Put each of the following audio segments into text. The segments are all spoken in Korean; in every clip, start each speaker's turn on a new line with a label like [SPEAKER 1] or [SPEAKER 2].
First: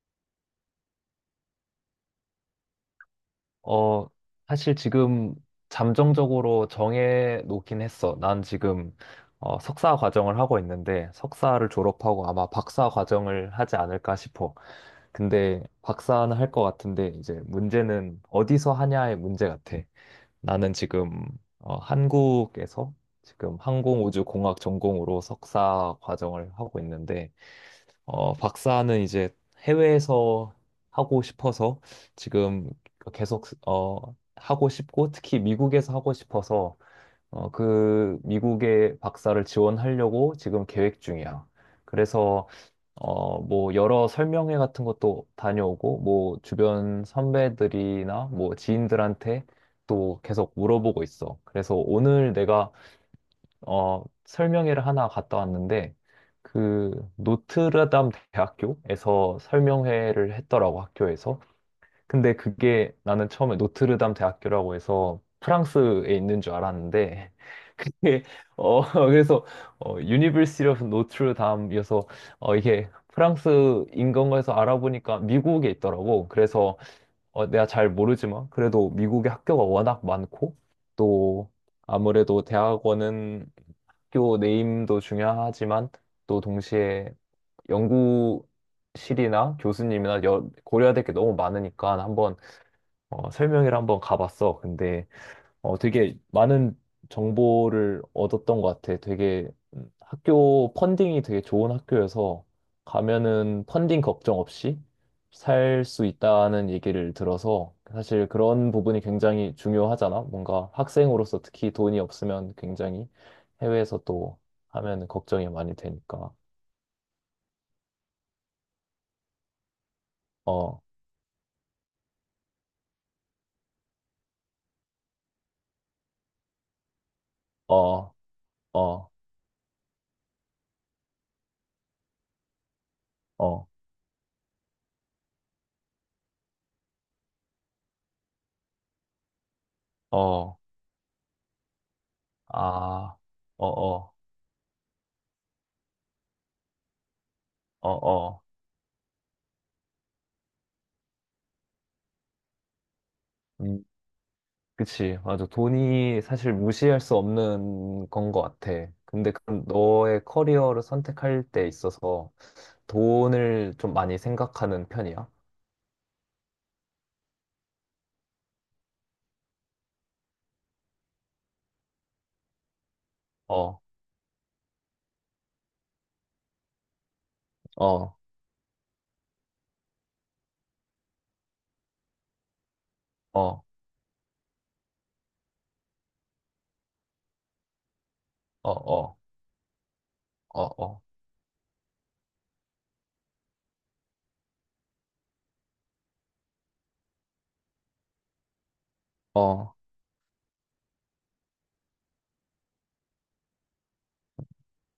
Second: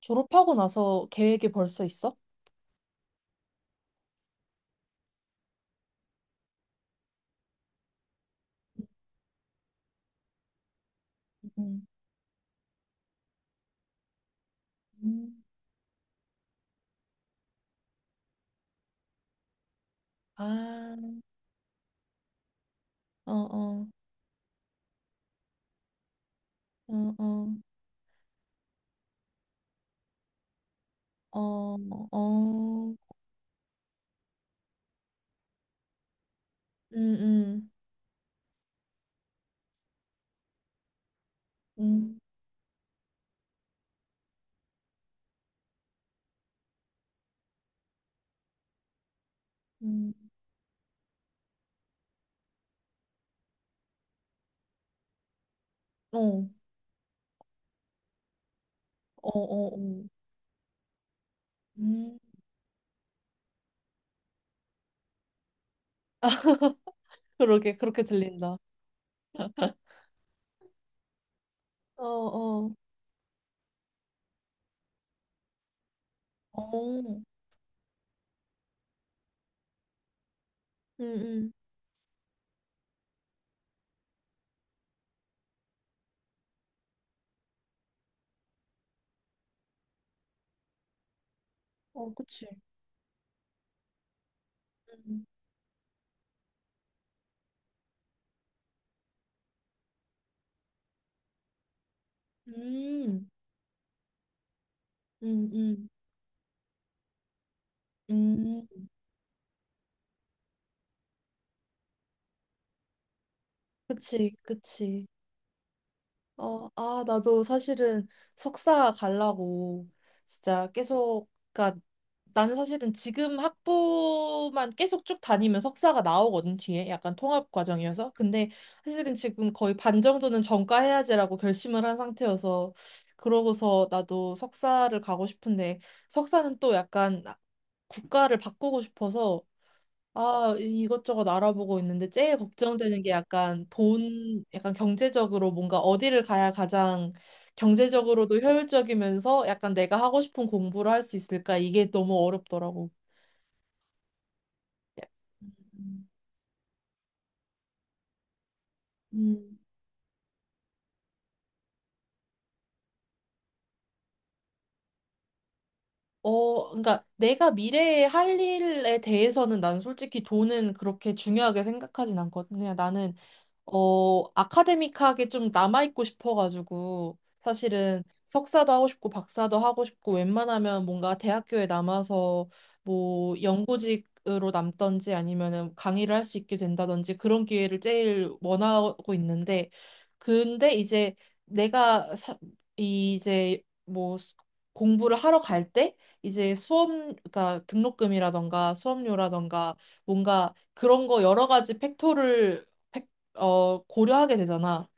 [SPEAKER 1] 졸업하고 나서 계획이 벌써 있어?
[SPEAKER 2] 어, 사실 지금 잠정적으로 정해 놓긴 했어. 난 지금 석사 과정을 하고 있는데 석사를
[SPEAKER 1] 음.
[SPEAKER 2] 졸업하고 아마 박사 과정을 하지 않을까 싶어.
[SPEAKER 1] 음.
[SPEAKER 2] 근데 박사는 할 것 같은데 이제 문제는 어디서 하냐의 문제 같아. 나는
[SPEAKER 1] 아,
[SPEAKER 2] 지금 한국에서
[SPEAKER 1] 어,
[SPEAKER 2] 지금
[SPEAKER 1] 어,
[SPEAKER 2] 항공우주공학 전공으로 석사 과정을 하고 있는데
[SPEAKER 1] 어,
[SPEAKER 2] 박사는 이제 해외에서 하고
[SPEAKER 1] 어,
[SPEAKER 2] 싶어서
[SPEAKER 1] 어,
[SPEAKER 2] 지금
[SPEAKER 1] 어,
[SPEAKER 2] 계속 하고 싶고 특히 미국에서 하고 싶어서
[SPEAKER 1] 음,
[SPEAKER 2] 그 미국의 박사를 지원하려고 지금 계획 중이야.
[SPEAKER 1] 음, 음,
[SPEAKER 2] 그래서 뭐 여러 설명회 같은 것도 다녀오고 뭐 주변 선배들이나 뭐 지인들한테
[SPEAKER 1] 음,
[SPEAKER 2] 또 계속 물어보고 있어. 그래서 오늘 내가 설명회를 하나 갔다 왔는데,
[SPEAKER 1] 어, 어,
[SPEAKER 2] 그, 노트르담
[SPEAKER 1] 어,
[SPEAKER 2] 대학교에서
[SPEAKER 1] 어,
[SPEAKER 2] 설명회를 했더라고, 학교에서.
[SPEAKER 1] 음.
[SPEAKER 2] 근데 그게 나는 처음에 노트르담 대학교라고 해서 프랑스에 있는 줄 알았는데,
[SPEAKER 1] 그러게, 그렇게
[SPEAKER 2] 그게,
[SPEAKER 1] 들린다.
[SPEAKER 2] 어, 그래서, University of Notre Dame이어서,
[SPEAKER 1] 어, 어,
[SPEAKER 2] 이게 프랑스인 건가 해서 알아보니까 미국에 있더라고. 그래서,
[SPEAKER 1] 어,
[SPEAKER 2] 내가 잘 모르지만, 그래도 미국에 학교가 워낙 많고,
[SPEAKER 1] 음,
[SPEAKER 2] 또,
[SPEAKER 1] 음,
[SPEAKER 2] 아무래도 대학원은 학교 네임도 중요하지만 또 동시에 연구실이나 교수님이나 고려해야 될 게 너무 많으니까
[SPEAKER 1] 어,
[SPEAKER 2] 한번
[SPEAKER 1] 그치.
[SPEAKER 2] 설명회를 한번 가봤어. 근데
[SPEAKER 1] 음,
[SPEAKER 2] 되게 많은 정보를 얻었던 것 같아. 되게 학교 펀딩이 되게 좋은 학교여서
[SPEAKER 1] 음,
[SPEAKER 2] 가면은 펀딩 걱정 없이 살
[SPEAKER 1] 음,
[SPEAKER 2] 수 있다는 얘기를 들어서 사실
[SPEAKER 1] 음,
[SPEAKER 2] 그런
[SPEAKER 1] 음.
[SPEAKER 2] 부분이 굉장히 중요하잖아. 뭔가 학생으로서 특히 돈이 없으면 굉장히 해외에서
[SPEAKER 1] 그치,
[SPEAKER 2] 또
[SPEAKER 1] 그치.
[SPEAKER 2] 하면 걱정이 많이 되니까.
[SPEAKER 1] 어, 아, 나도 사실은 석사 가려고 진짜
[SPEAKER 2] 어,
[SPEAKER 1] 계속, 그니까 나는 사실은 지금 학부만 계속 쭉 다니면 석사가 나오거든, 뒤에. 약간 통합 과정이어서.
[SPEAKER 2] 어,
[SPEAKER 1] 근데
[SPEAKER 2] 어,
[SPEAKER 1] 사실은 지금 거의 반 정도는 전과해야지라고 결심을 한 상태여서
[SPEAKER 2] 어,
[SPEAKER 1] 그러고서 나도 석사를 가고 싶은데 석사는 또 약간 국가를 바꾸고 싶어서 아,
[SPEAKER 2] 어,
[SPEAKER 1] 것저것 알아보고 있는데 제일 걱정되는 게
[SPEAKER 2] 아,
[SPEAKER 1] 약간
[SPEAKER 2] 어, 어,
[SPEAKER 1] 돈, 약간 경제적으로 뭔가 어디를 가야 가장
[SPEAKER 2] 어,
[SPEAKER 1] 경제적으로도
[SPEAKER 2] 어.
[SPEAKER 1] 효율적이면서 약간 내가 하고 싶은 공부를 할 수 있을까? 이게 너무 어렵더라고.
[SPEAKER 2] 음. 그치, 맞아.
[SPEAKER 1] 음.
[SPEAKER 2] 돈이 사실 무시할 수 없는 건 것 같아. 근데
[SPEAKER 1] 음.
[SPEAKER 2] 그럼 너의 커리어를 선택할 때 있어서 돈을 좀 많이 생각하는 편이야?
[SPEAKER 1] 어, 그러니까 내가 미래에 할 일에 대해서는 난 솔직히 돈은 그렇게 중요하게 생각하진 않거든. 그냥 나는
[SPEAKER 2] 어,
[SPEAKER 1] 어, 아카데믹하게 좀 남아있고 싶어가지고, 사실은
[SPEAKER 2] 어,
[SPEAKER 1] 석사도 하고 싶고, 박사도 하고 싶고, 웬만하면 뭔가 대학교에 남아서 뭐
[SPEAKER 2] 어,
[SPEAKER 1] 연구직으로 남던지 아니면은 강의를 할 수 있게 된다든지 그런 기회를 제일
[SPEAKER 2] 어,
[SPEAKER 1] 원하고
[SPEAKER 2] 어,
[SPEAKER 1] 있는데, 근데
[SPEAKER 2] 어,
[SPEAKER 1] 이제 내가 사, 이제 공부를 하러 갈 때, 이제 수업, 그러니까 등록금이라던가
[SPEAKER 2] 어,
[SPEAKER 1] 수업료라던가
[SPEAKER 2] 어,
[SPEAKER 1] 뭔가 그런 거 여러 가지 팩토를 어, 고려하게 되잖아.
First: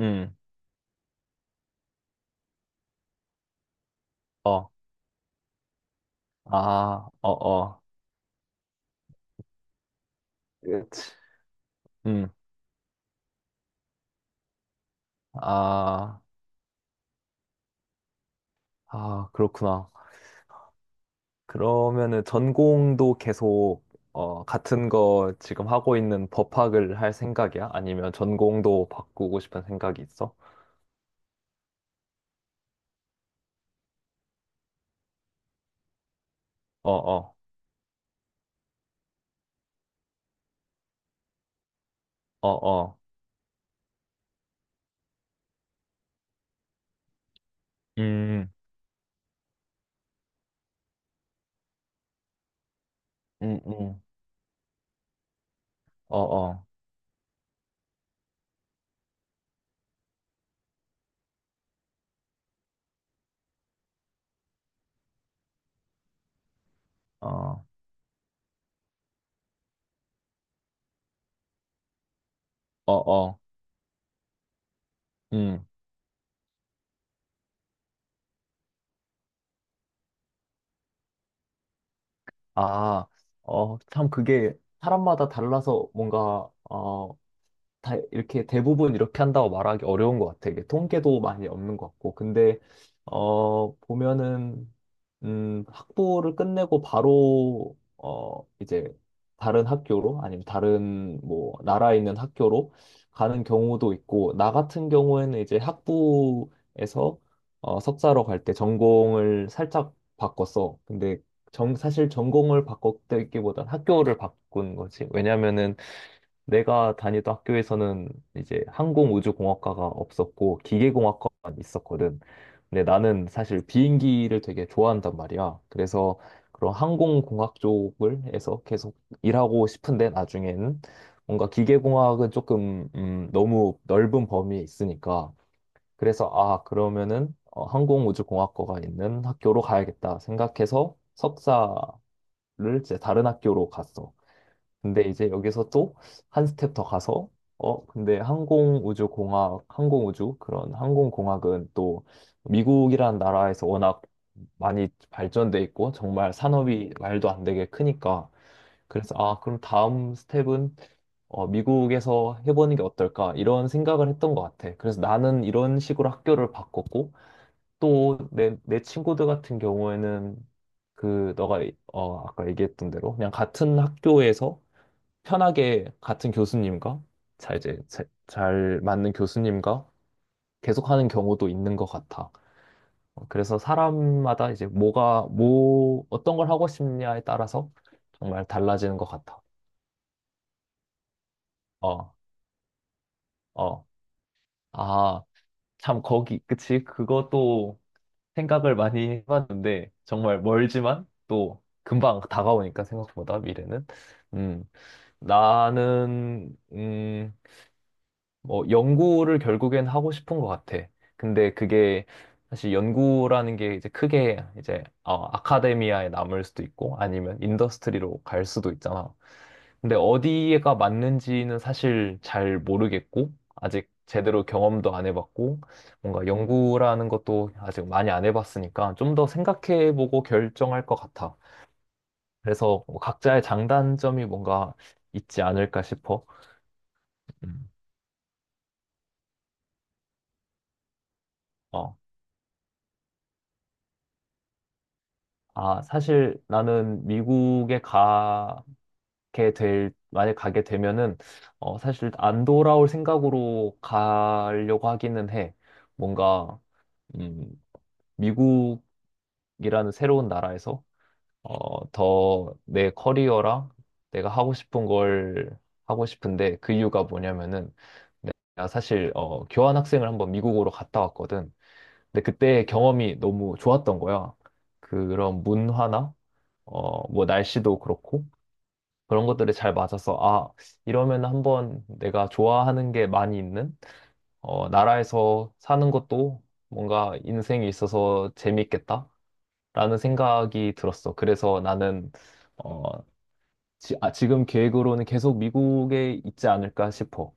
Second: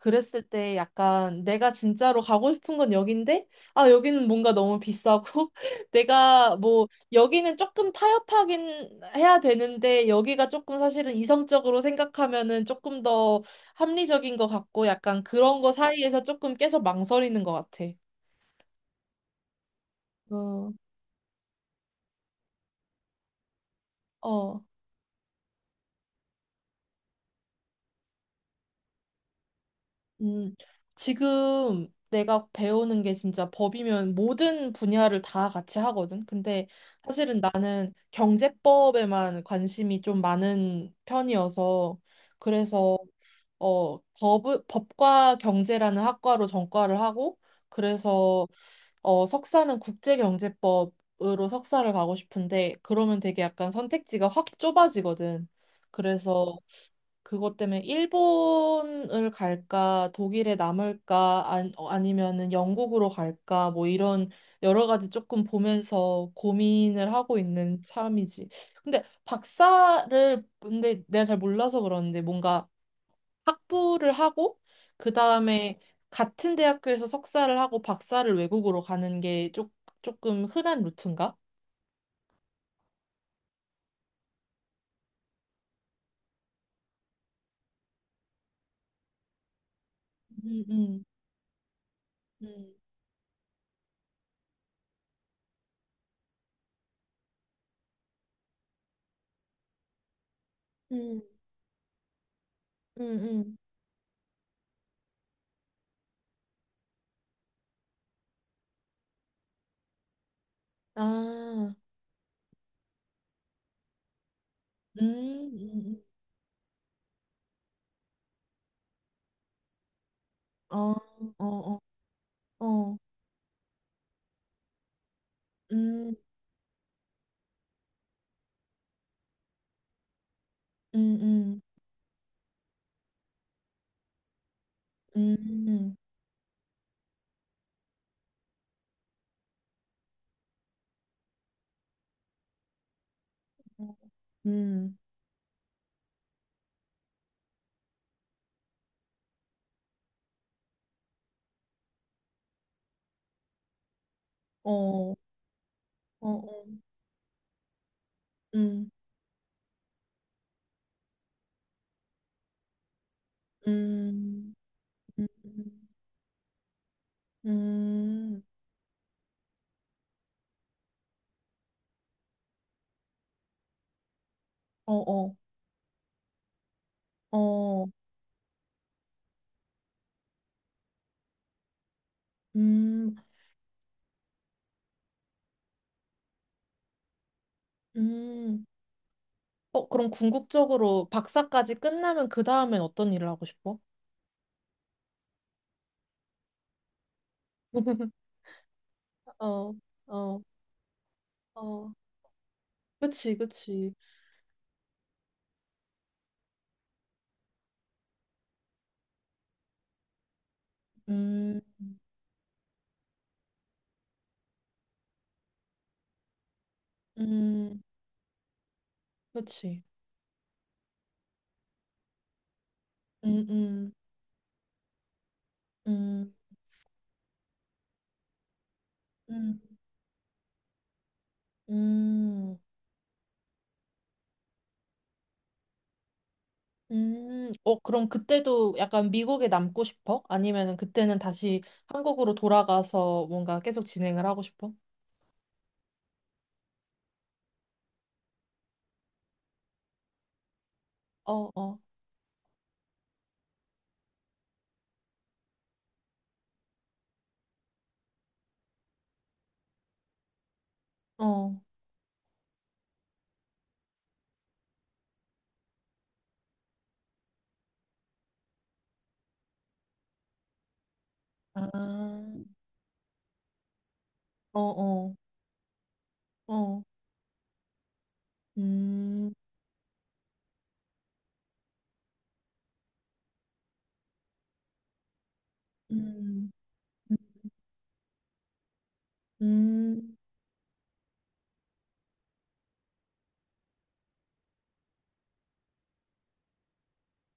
[SPEAKER 2] 음,
[SPEAKER 1] 때 약간 내가 진짜로 가고 싶은 건 여긴데, 아, 여기는 뭔가
[SPEAKER 2] 어,
[SPEAKER 1] 너무 비싸고, 내가 뭐,
[SPEAKER 2] 아, 어,
[SPEAKER 1] 여기는
[SPEAKER 2] 어,
[SPEAKER 1] 조금 타협하긴 해야 되는데, 여기가 조금
[SPEAKER 2] 그치.
[SPEAKER 1] 사실은 이성적으로
[SPEAKER 2] 음,
[SPEAKER 1] 생각하면은 조금 더 합리적인 것 같고, 약간 그런 거
[SPEAKER 2] 아,
[SPEAKER 1] 사이에서 조금 계속 망설이는 것 같아.
[SPEAKER 2] 아, 그렇구나.
[SPEAKER 1] 어,
[SPEAKER 2] 그러면은 전공도 계속
[SPEAKER 1] 어.
[SPEAKER 2] 같은 거 지금 하고 있는 법학을 할 생각이야? 아니면 전공도 바꾸고 싶은 생각이 있어?
[SPEAKER 1] 음, 지금 내가 배우는 게 진짜 법이면 모든 분야를 다 같이 하거든. 근데
[SPEAKER 2] 어, 어,
[SPEAKER 1] 사실은 나는 경제법에만 관심이 좀 많은 편이어서
[SPEAKER 2] 어,
[SPEAKER 1] 그래서
[SPEAKER 2] 어,
[SPEAKER 1] 어, 법, 법과 경제라는 학과로 전과를 하고 그래서
[SPEAKER 2] 음,
[SPEAKER 1] 어, 석사는 국제경제법으로 석사를 가고 싶은데 그러면 되게
[SPEAKER 2] 음,
[SPEAKER 1] 약간
[SPEAKER 2] 음,
[SPEAKER 1] 선택지가 확 좁아지거든.
[SPEAKER 2] 어,
[SPEAKER 1] 그래서
[SPEAKER 2] 어,
[SPEAKER 1] 그것 때문에 일본을 갈까, 독일에 남을까, 어, 아니면은 영국으로 갈까, 뭐 이런 여러 가지 조금 보면서 고민을 하고
[SPEAKER 2] 어,
[SPEAKER 1] 있는 참이지. 근데 박사를, 근데 내가 잘 몰라서 그러는데 뭔가
[SPEAKER 2] 어, 어,
[SPEAKER 1] 학부를 하고, 그
[SPEAKER 2] 음,
[SPEAKER 1] 다음에 같은 대학교에서 석사를 하고 박사를 외국으로 가는 게 조금 흔한 루트인가?
[SPEAKER 2] 아, 참 그게 사람마다 달라서 뭔가, 다 이렇게 대부분 이렇게 한다고 말하기 어려운 것 같아.
[SPEAKER 1] 음,
[SPEAKER 2] 이게
[SPEAKER 1] 음,
[SPEAKER 2] 통계도 많이 없는 것 같고. 근데,
[SPEAKER 1] 음,
[SPEAKER 2] 보면은, 학부를 끝내고 바로, 이제 다른 학교로, 아니면 다른
[SPEAKER 1] 음,
[SPEAKER 2] 뭐, 나라에 있는 학교로
[SPEAKER 1] 음,
[SPEAKER 2] 가는
[SPEAKER 1] 음.
[SPEAKER 2] 경우도 있고, 나 같은 경우에는 이제 학부에서 석사로 갈 때 전공을 살짝 바꿨어. 근데
[SPEAKER 1] 아,
[SPEAKER 2] 사실 전공을 바꿨다기보단 학교를 바꾼 거지.
[SPEAKER 1] 음,
[SPEAKER 2] 왜냐면은
[SPEAKER 1] 음,
[SPEAKER 2] 내가 다니던 학교에서는 이제 항공우주공학과가 없었고
[SPEAKER 1] 어, 어,
[SPEAKER 2] 기계공학과만
[SPEAKER 1] 어,
[SPEAKER 2] 있었거든. 근데
[SPEAKER 1] 어,
[SPEAKER 2] 나는 사실 비행기를 되게 좋아한단 말이야.
[SPEAKER 1] 음,
[SPEAKER 2] 그래서 그런 항공공학 쪽을 해서 계속 일하고 싶은데 나중에는 뭔가
[SPEAKER 1] 음,
[SPEAKER 2] 기계공학은 조금 너무 넓은 범위에 있으니까
[SPEAKER 1] 음, 음,
[SPEAKER 2] 그래서 아 그러면은 항공우주공학과가 있는 학교로 가야겠다 생각해서 석사를 이제 다른 학교로
[SPEAKER 1] 어,
[SPEAKER 2] 갔어.
[SPEAKER 1] 음,
[SPEAKER 2] 근데 이제 여기서 또 한 스텝 더 가서 근데 항공우주공학 항공우주 그런 항공공학은 또 미국이라는 나라에서 워낙 많이
[SPEAKER 1] 어, 어,
[SPEAKER 2] 발전돼 있고 정말
[SPEAKER 1] 어,
[SPEAKER 2] 산업이 말도 안 되게 크니까
[SPEAKER 1] 음,
[SPEAKER 2] 그래서 아 그럼 다음 스텝은 미국에서 해보는 게 어떨까 이런 생각을 했던 것
[SPEAKER 1] 음,
[SPEAKER 2] 같아. 그래서
[SPEAKER 1] 음,
[SPEAKER 2] 나는 이런 식으로 학교를 바꿨고 또
[SPEAKER 1] 음,
[SPEAKER 2] 내 친구들 같은 경우에는 그 너가 아까 얘기했던 대로 그냥 같은 학교에서
[SPEAKER 1] 어, 어,
[SPEAKER 2] 편하게 같은 교수님과 잘 이제
[SPEAKER 1] 어,
[SPEAKER 2] 잘 맞는 교수님과 계속하는 경우도 있는 것 같아.
[SPEAKER 1] 음,
[SPEAKER 2] 그래서 사람마다 이제 뭐가 뭐 어떤 걸 하고 싶냐에 따라서 정말
[SPEAKER 1] 음.
[SPEAKER 2] 달라지는 것 같아.
[SPEAKER 1] 어, 그럼 궁극적으로 박사까지
[SPEAKER 2] 어,
[SPEAKER 1] 끝나면 그 다음엔 어떤 일을 하고 싶어?
[SPEAKER 2] 어, 아, 참 거기 그치? 그것도 생각을 많이
[SPEAKER 1] 어,
[SPEAKER 2] 해봤는데
[SPEAKER 1] 어,
[SPEAKER 2] 정말 멀지만 또
[SPEAKER 1] 어.
[SPEAKER 2] 금방 다가오니까
[SPEAKER 1] 그치,
[SPEAKER 2] 생각보다 미래는
[SPEAKER 1] 그치.
[SPEAKER 2] 음 나는 뭐 연구를 결국엔 하고 싶은 것 같아. 근데
[SPEAKER 1] 음,
[SPEAKER 2] 그게 사실 연구라는 게 이제 크게 이제 아카데미아에 남을 수도 있고 아니면
[SPEAKER 1] 음,
[SPEAKER 2] 인더스트리로 갈 수도 있잖아.
[SPEAKER 1] 그치.
[SPEAKER 2] 근데 어디가 맞는지는 사실 잘 모르겠고
[SPEAKER 1] 음,
[SPEAKER 2] 아직
[SPEAKER 1] 음,
[SPEAKER 2] 제대로 경험도 안 해봤고 뭔가
[SPEAKER 1] 음,
[SPEAKER 2] 연구라는 것도 아직 많이 안 해봤으니까 좀 더
[SPEAKER 1] 음,
[SPEAKER 2] 생각해보고 결정할 것 같아.
[SPEAKER 1] 음.
[SPEAKER 2] 그래서 뭐 각자의 장단점이 뭔가 있지 않을까 싶어. 음.
[SPEAKER 1] 어, 그럼 그때도 약간 미국에 남고 싶어? 아니면은 그때는 다시
[SPEAKER 2] 어.
[SPEAKER 1] 한국으로 돌아가서 뭔가 계속 진행을 하고 싶어?
[SPEAKER 2] 아, 사실 나는 미국에 만약 가게 되면은,
[SPEAKER 1] 어, 어,
[SPEAKER 2] 사실 안 돌아올 생각으로 가려고 하기는 해. 뭔가, 음, 미국이라는 새로운 나라에서,
[SPEAKER 1] 어,
[SPEAKER 2] 더 내 커리어랑 내가 하고 싶은 걸 하고 싶은데 그 이유가 뭐냐면은, 내가 사실, 교환학생을 한번 미국으로 갔다 왔거든. 근데
[SPEAKER 1] 아,
[SPEAKER 2] 그때 경험이 너무 좋았던 거야.
[SPEAKER 1] 어, 어,
[SPEAKER 2] 그런 문화나,
[SPEAKER 1] 어,
[SPEAKER 2] 뭐 날씨도 그렇고 그런
[SPEAKER 1] 음,
[SPEAKER 2] 것들이 잘 맞아서 아, 이러면 한번 내가 좋아하는 게 많이 있는 나라에서 사는 것도
[SPEAKER 1] 음,
[SPEAKER 2] 뭔가 인생에 있어서 재밌겠다라는
[SPEAKER 1] 음,
[SPEAKER 2] 생각이 들었어. 그래서 나는 어, 지금 계획으로는 계속 미국에 있지 않을까 싶어.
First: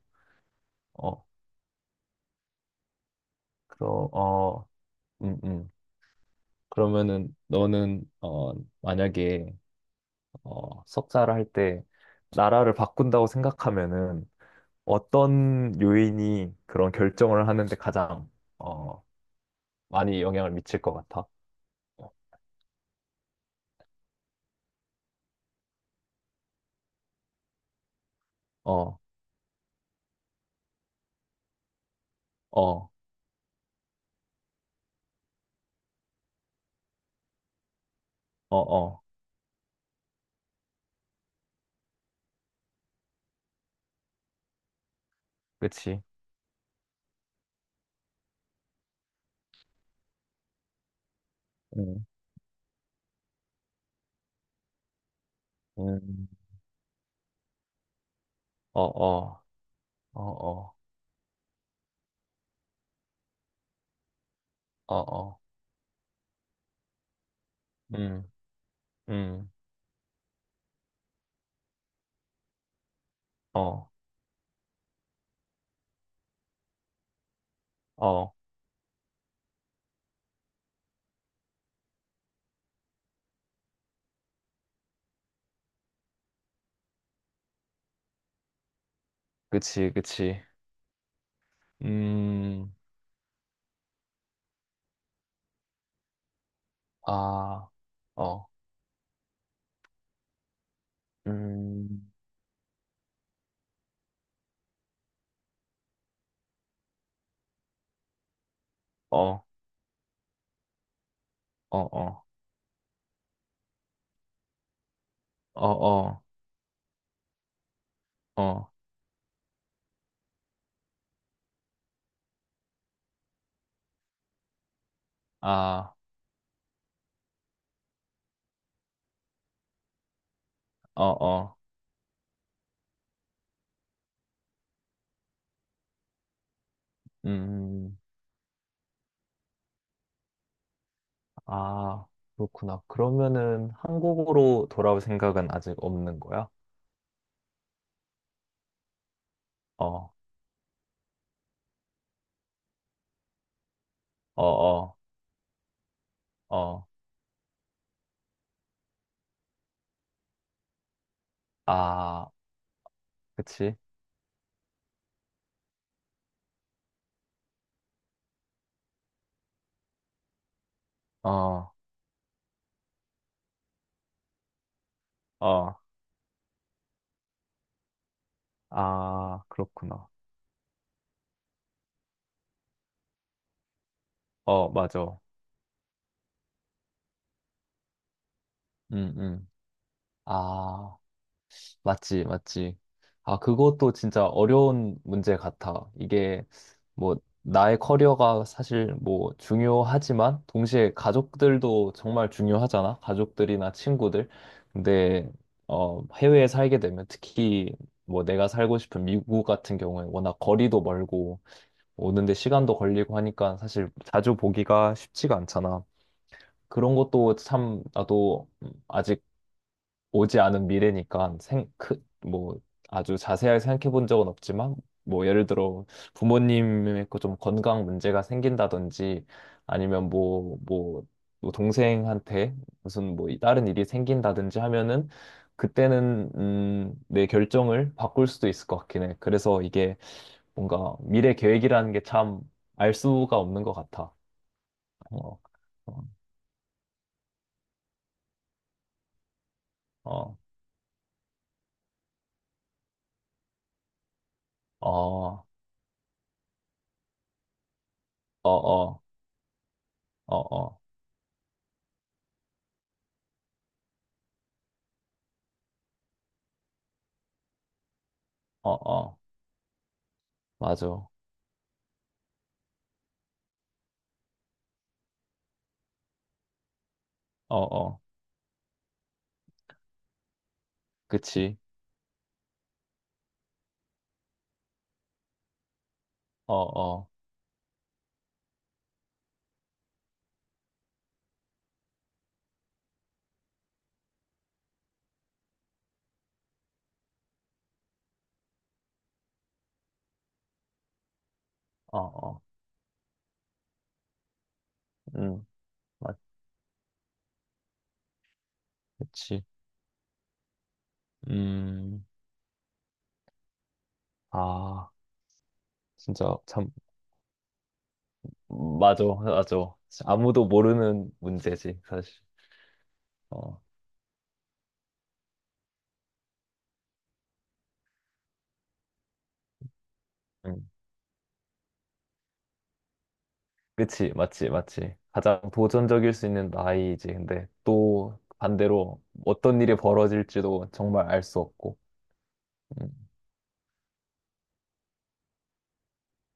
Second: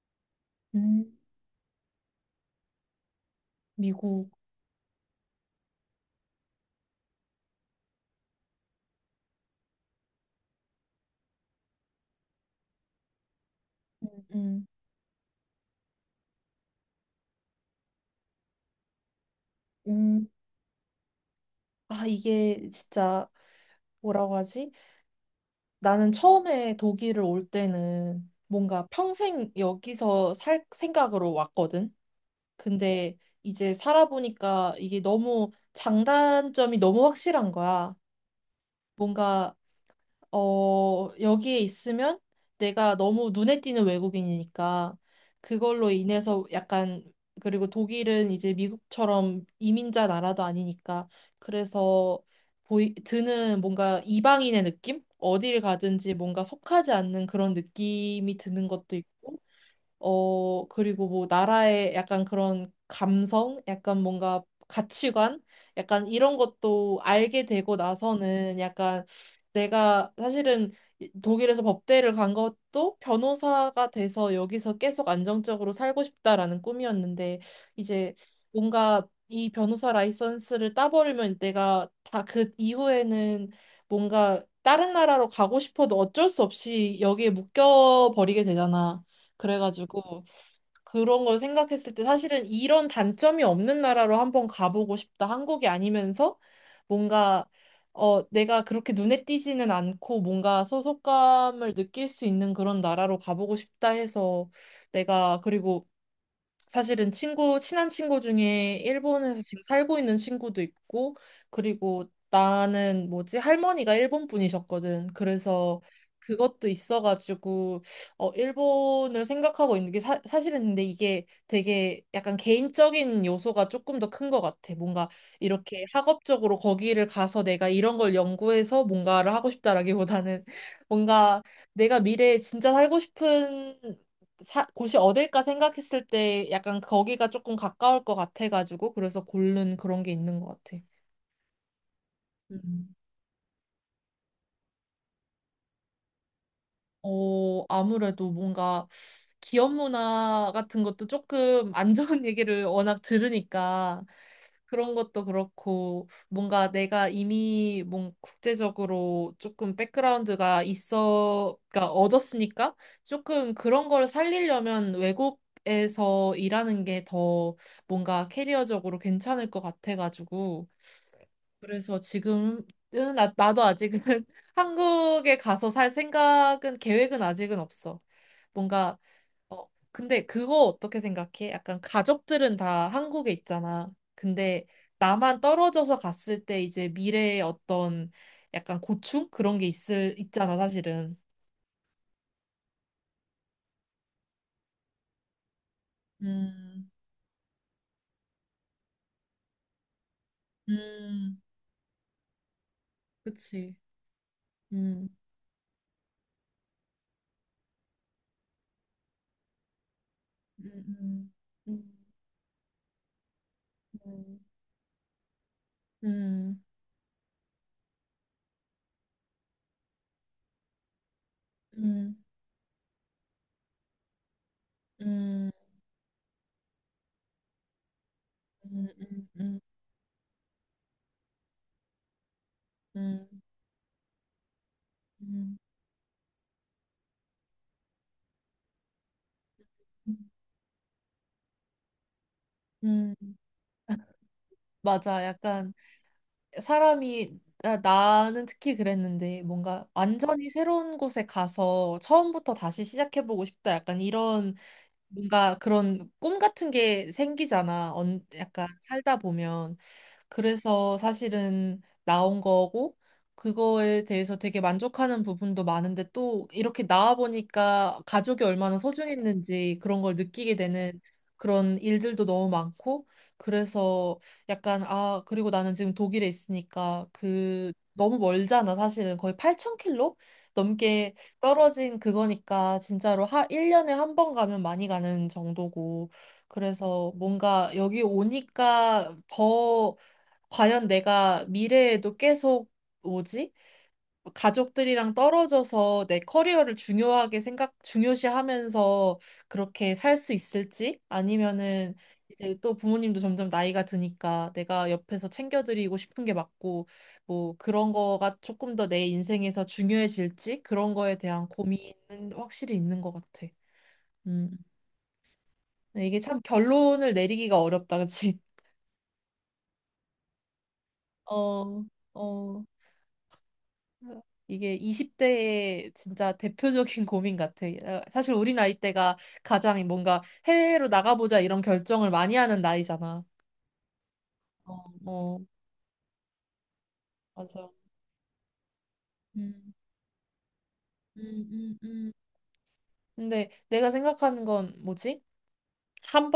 [SPEAKER 1] 음,
[SPEAKER 2] 어, 그럼
[SPEAKER 1] 미국,
[SPEAKER 2] 음, 음. 그러면은 너는 만약에 석사를 할 때 나라를 바꾼다고
[SPEAKER 1] 음,
[SPEAKER 2] 생각하면은
[SPEAKER 1] 음,
[SPEAKER 2] 어떤 요인이 그런 결정을 하는데 가장 어, 많이
[SPEAKER 1] 음.
[SPEAKER 2] 영향을 미칠 것 같아?
[SPEAKER 1] 아, 이게 진짜 뭐라고 하지? 나는 처음에 독일을 올 때는 뭔가
[SPEAKER 2] 어,
[SPEAKER 1] 평생 여기서 살 생각으로 왔거든.
[SPEAKER 2] 어,
[SPEAKER 1] 근데 이제 살아보니까 이게 너무 장단점이 너무 확실한 거야.
[SPEAKER 2] 어, 어,
[SPEAKER 1] 뭔가, 어, 여기에 있으면 내가 너무 눈에 띄는 외국인이니까 그걸로
[SPEAKER 2] 그치.
[SPEAKER 1] 인해서 약간, 그리고 독일은 이제 미국처럼 이민자 나라도 아니니까
[SPEAKER 2] 음,
[SPEAKER 1] 그래서 드는 뭔가 이방인의 느낌? 어디를 가든지
[SPEAKER 2] 음,
[SPEAKER 1] 뭔가 속하지 않는 그런 느낌이 드는
[SPEAKER 2] 어,
[SPEAKER 1] 것도 있고
[SPEAKER 2] 어, 어,
[SPEAKER 1] 어,
[SPEAKER 2] 어,
[SPEAKER 1] 그리고 뭐 나라의 약간 그런 감성, 약간 뭔가
[SPEAKER 2] 어, 어,
[SPEAKER 1] 가치관, 약간 이런 것도 알게 되고
[SPEAKER 2] 음,
[SPEAKER 1] 나서는 약간
[SPEAKER 2] 음,
[SPEAKER 1] 내가 사실은 독일에서 법대를 간 것도 변호사가
[SPEAKER 2] 어,
[SPEAKER 1] 돼서 여기서 계속 안정적으로 살고 싶다라는 꿈이었는데 이제
[SPEAKER 2] 어,
[SPEAKER 1] 뭔가 이 변호사 라이선스를 따버리면 내가 다 그 이후에는 뭔가 다른 나라로 가고 싶어도 어쩔 수 없이 여기에 묶여 버리게 되잖아.
[SPEAKER 2] 그치,
[SPEAKER 1] 그래가지고
[SPEAKER 2] 그치.
[SPEAKER 1] 그런 걸 생각했을 때 사실은
[SPEAKER 2] 음,
[SPEAKER 1] 이런 단점이 없는 나라로 한번 가보고 싶다. 한국이 아니면서 뭔가
[SPEAKER 2] 아,
[SPEAKER 1] 어
[SPEAKER 2] 어,
[SPEAKER 1] 내가 그렇게 눈에 띄지는 않고 뭔가 소속감을 느낄
[SPEAKER 2] 음,
[SPEAKER 1] 수 있는 그런 나라로 가보고 싶다 해서 내가 그리고 사실은 친구, 친한 친구 중에
[SPEAKER 2] 어,
[SPEAKER 1] 일본에서
[SPEAKER 2] 어,
[SPEAKER 1] 지금 살고 있는 친구도 있고, 그리고
[SPEAKER 2] 어,
[SPEAKER 1] 나는 뭐지, 할머니가 일본 분이셨거든.
[SPEAKER 2] 어,
[SPEAKER 1] 그래서
[SPEAKER 2] 어,
[SPEAKER 1] 그것도 있어가지고, 어,
[SPEAKER 2] 어,
[SPEAKER 1] 일본을 생각하고 있는 게 사실은 근데 이게 되게 약간 개인적인 요소가 조금 더 큰 것 같아. 뭔가 이렇게
[SPEAKER 2] 아,
[SPEAKER 1] 학업적으로 거기를 가서 내가 이런 걸 연구해서 뭔가를 하고 싶다라기보다는
[SPEAKER 2] 어,
[SPEAKER 1] 뭔가
[SPEAKER 2] 어,
[SPEAKER 1] 내가 미래에 진짜 살고 싶은 곳이 어딜까 생각했을 때 약간 거기가 조금
[SPEAKER 2] 음.
[SPEAKER 1] 가까울 것 같아가지고 그래서 고른 그런 게 있는 것 같아.
[SPEAKER 2] 아, 그렇구나.
[SPEAKER 1] 음.
[SPEAKER 2] 그러면은 한국으로 돌아올 생각은 아직 없는 거야?
[SPEAKER 1] 어, 아무래도 뭔가 기업
[SPEAKER 2] 어,
[SPEAKER 1] 문화 같은 것도 조금 안 좋은 얘기를 워낙 들으니까
[SPEAKER 2] 어,
[SPEAKER 1] 그런
[SPEAKER 2] 어,
[SPEAKER 1] 것도 그렇고 뭔가
[SPEAKER 2] 어.
[SPEAKER 1] 내가 이미 뭔 국제적으로 조금 백그라운드가 있어, 그러니까
[SPEAKER 2] 아,
[SPEAKER 1] 얻었으니까 조금
[SPEAKER 2] 그치?
[SPEAKER 1] 그런 걸 살리려면 외국에서 일하는 게 더 뭔가 캐리어적으로 괜찮을 것 같아가지고
[SPEAKER 2] 어,
[SPEAKER 1] 그래서 지금은 나도 아직은 한국에 가서
[SPEAKER 2] 어.
[SPEAKER 1] 살 생각은 계획은 아직은 없어. 뭔가
[SPEAKER 2] 아,
[SPEAKER 1] 어
[SPEAKER 2] 그렇구나.
[SPEAKER 1] 근데 그거 어떻게 생각해? 약간 가족들은 다 한국에 있잖아. 근데
[SPEAKER 2] 어, 맞아.
[SPEAKER 1] 나만 떨어져서 갔을 때 이제 미래의 어떤 약간
[SPEAKER 2] 음,
[SPEAKER 1] 고충
[SPEAKER 2] 음.
[SPEAKER 1] 그런 게 있을 있잖아,
[SPEAKER 2] 아.
[SPEAKER 1] 사실은.
[SPEAKER 2] 맞지, 맞지. 아, 그것도 진짜 어려운 문제 같아. 이게
[SPEAKER 1] 음.
[SPEAKER 2] 뭐 나의 커리어가 사실 뭐 중요하지만 동시에
[SPEAKER 1] 음.
[SPEAKER 2] 가족들도 정말 중요하잖아. 가족들이나
[SPEAKER 1] 그치.
[SPEAKER 2] 친구들.
[SPEAKER 1] 음.
[SPEAKER 2] 근데 해외에 살게 되면 특히 뭐 내가 살고 싶은 미국 같은 경우에 워낙 거리도
[SPEAKER 1] 음.
[SPEAKER 2] 멀고
[SPEAKER 1] 음.
[SPEAKER 2] 오는데 시간도 걸리고 하니까 사실 자주
[SPEAKER 1] 음.
[SPEAKER 2] 보기가 쉽지가 않잖아.
[SPEAKER 1] 음.
[SPEAKER 2] 그런 것도 참 나도 아직 오지 않은 미래니까
[SPEAKER 1] 음.
[SPEAKER 2] 뭐 아주 자세하게 생각해 본 적은 없지만 뭐 예를
[SPEAKER 1] 음. 음.
[SPEAKER 2] 들어 부모님의 그좀 건강 문제가
[SPEAKER 1] 음.
[SPEAKER 2] 생긴다든지
[SPEAKER 1] 음. 음.
[SPEAKER 2] 아니면 뭐, 뭐, 뭐 동생한테 무슨
[SPEAKER 1] 음.
[SPEAKER 2] 뭐 다른 일이 생긴다든지 하면은
[SPEAKER 1] 음,
[SPEAKER 2] 그때는 내 결정을 바꿀 수도 있을 것 같긴 해. 그래서 이게 뭔가 미래 계획이라는 게 참 알
[SPEAKER 1] 음,
[SPEAKER 2] 수가 없는 것 같아.
[SPEAKER 1] 맞아.
[SPEAKER 2] 어,
[SPEAKER 1] 약간
[SPEAKER 2] 어,
[SPEAKER 1] 사람이 나는 특히 그랬는데 뭔가
[SPEAKER 2] 어,
[SPEAKER 1] 완전히 새로운 곳에 가서 처음부터 다시 시작해보고 싶다. 약간 이런
[SPEAKER 2] 어,
[SPEAKER 1] 뭔가 그런 꿈 같은 게 생기잖아. 언,
[SPEAKER 2] 어,
[SPEAKER 1] 약간
[SPEAKER 2] 어, 어,
[SPEAKER 1] 살다 보면.
[SPEAKER 2] 어,
[SPEAKER 1] 그래서 사실은 나온 거고, 그거에 대해서 되게 만족하는 부분도 많은데 또 이렇게 나와 보니까 가족이
[SPEAKER 2] 어,
[SPEAKER 1] 얼마나
[SPEAKER 2] 어,
[SPEAKER 1] 소중했는지 그런 걸 느끼게 되는
[SPEAKER 2] 맞아.
[SPEAKER 1] 그런 일들도 너무 많고, 그래서 약간, 아, 그리고 나는 지금 독일에 있으니까
[SPEAKER 2] 어,
[SPEAKER 1] 그
[SPEAKER 2] 어,
[SPEAKER 1] 너무 멀잖아, 사실은. 거의 8천 킬로 넘게
[SPEAKER 2] 그치.
[SPEAKER 1] 떨어진 그거니까 진짜로 하 1년에 한 번 가면 많이 가는 정도고
[SPEAKER 2] 어, 어,
[SPEAKER 1] 그래서 뭔가 여기 오니까 더 과연 내가 미래에도 계속 뭐지? 가족들이랑 떨어져서 내 커리어를 중요하게 중요시하면서 그렇게 살 수 있을지? 아니면은
[SPEAKER 2] 어, 어,
[SPEAKER 1] 이제 또 부모님도 점점 나이가 드니까 내가 옆에서
[SPEAKER 2] 음,
[SPEAKER 1] 챙겨드리고
[SPEAKER 2] 맞,
[SPEAKER 1] 싶은 게 맞고, 뭐 그런 거가 조금 더 내
[SPEAKER 2] 그치.
[SPEAKER 1] 인생에서 중요해질지? 그런 거에 대한
[SPEAKER 2] 음,
[SPEAKER 1] 고민은 확실히 있는 것 같아. 음.
[SPEAKER 2] 아,
[SPEAKER 1] 근데 이게
[SPEAKER 2] 진짜
[SPEAKER 1] 참
[SPEAKER 2] 참,
[SPEAKER 1] 결론을 내리기가 어렵다, 그치?
[SPEAKER 2] 맞아, 맞아. 아무도 모르는 문제지,
[SPEAKER 1] 어,
[SPEAKER 2] 사실.
[SPEAKER 1] 어.
[SPEAKER 2] 어,
[SPEAKER 1] 이게 20대의 진짜 대표적인 고민 같아. 어, 사실 우리 나이 때가 가장 뭔가
[SPEAKER 2] 음,
[SPEAKER 1] 해외로 나가보자 이런 결정을 많이 하는 나이잖아.
[SPEAKER 2] 그치, 맞지,
[SPEAKER 1] 어,
[SPEAKER 2] 맞지.
[SPEAKER 1] 어,
[SPEAKER 2] 가장 도전적일 수 있는 나이지. 근데
[SPEAKER 1] 맞아.
[SPEAKER 2] 또 반대로 어떤
[SPEAKER 1] 음,
[SPEAKER 2] 일이 벌어질지도 정말
[SPEAKER 1] 음,
[SPEAKER 2] 알 수
[SPEAKER 1] 음,
[SPEAKER 2] 없고.
[SPEAKER 1] 음.
[SPEAKER 2] 음,
[SPEAKER 1] 근데 내가 생각하는 건 뭐지?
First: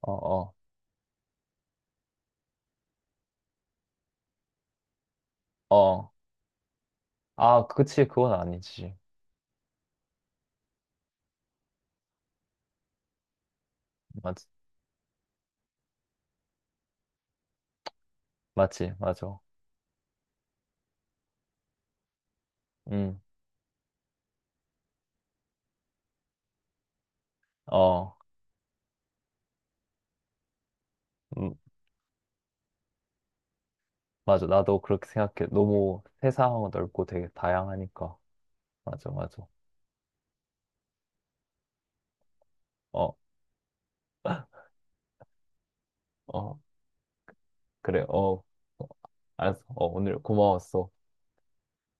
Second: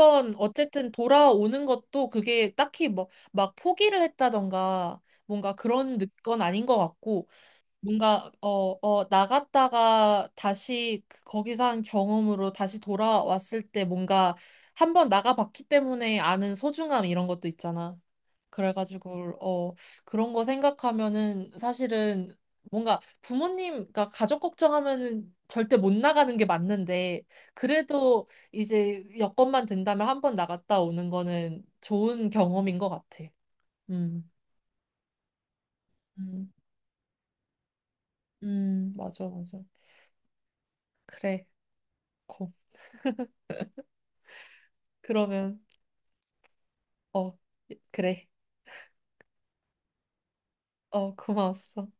[SPEAKER 2] 어, 어,
[SPEAKER 1] 어쨌든 돌아오는 것도 그게 딱히 뭐 막 포기를 했다던가 뭔가 그런
[SPEAKER 2] 어.
[SPEAKER 1] 건 아닌 것 같고
[SPEAKER 2] 아, 그치,
[SPEAKER 1] 뭔가
[SPEAKER 2] 그건
[SPEAKER 1] 어,
[SPEAKER 2] 아니지.
[SPEAKER 1] 어, 나갔다가 다시 거기서 한 경험으로 다시 돌아왔을 때 뭔가
[SPEAKER 2] 맞,
[SPEAKER 1] 한 번 나가봤기 때문에 아는 소중함 이런 것도 있잖아.
[SPEAKER 2] 맞지,
[SPEAKER 1] 그래가지고
[SPEAKER 2] 맞아.
[SPEAKER 1] 어, 그런 거 생각하면은 사실은 뭔가
[SPEAKER 2] 음,
[SPEAKER 1] 부모님, 그 가족 걱정하면은 절대 못 나가는 게 맞는데
[SPEAKER 2] 어.
[SPEAKER 1] 그래도 이제 여건만 된다면 한 번 나갔다 오는
[SPEAKER 2] 음,
[SPEAKER 1] 거는 좋은 경험인 것 같아. 음,
[SPEAKER 2] 맞아. 나도 그렇게 생각해. 너무
[SPEAKER 1] 음,
[SPEAKER 2] 세상 넓고 되게 다양하니까. 맞아,
[SPEAKER 1] 맞아,
[SPEAKER 2] 맞아.
[SPEAKER 1] 맞아. 그래. 고.
[SPEAKER 2] 어,
[SPEAKER 1] 그러면.
[SPEAKER 2] 어,
[SPEAKER 1] 어,
[SPEAKER 2] 그래.
[SPEAKER 1] 그래.
[SPEAKER 2] 어, 어, 알았어. 오늘 고마웠어.
[SPEAKER 1] 어, 고마웠어.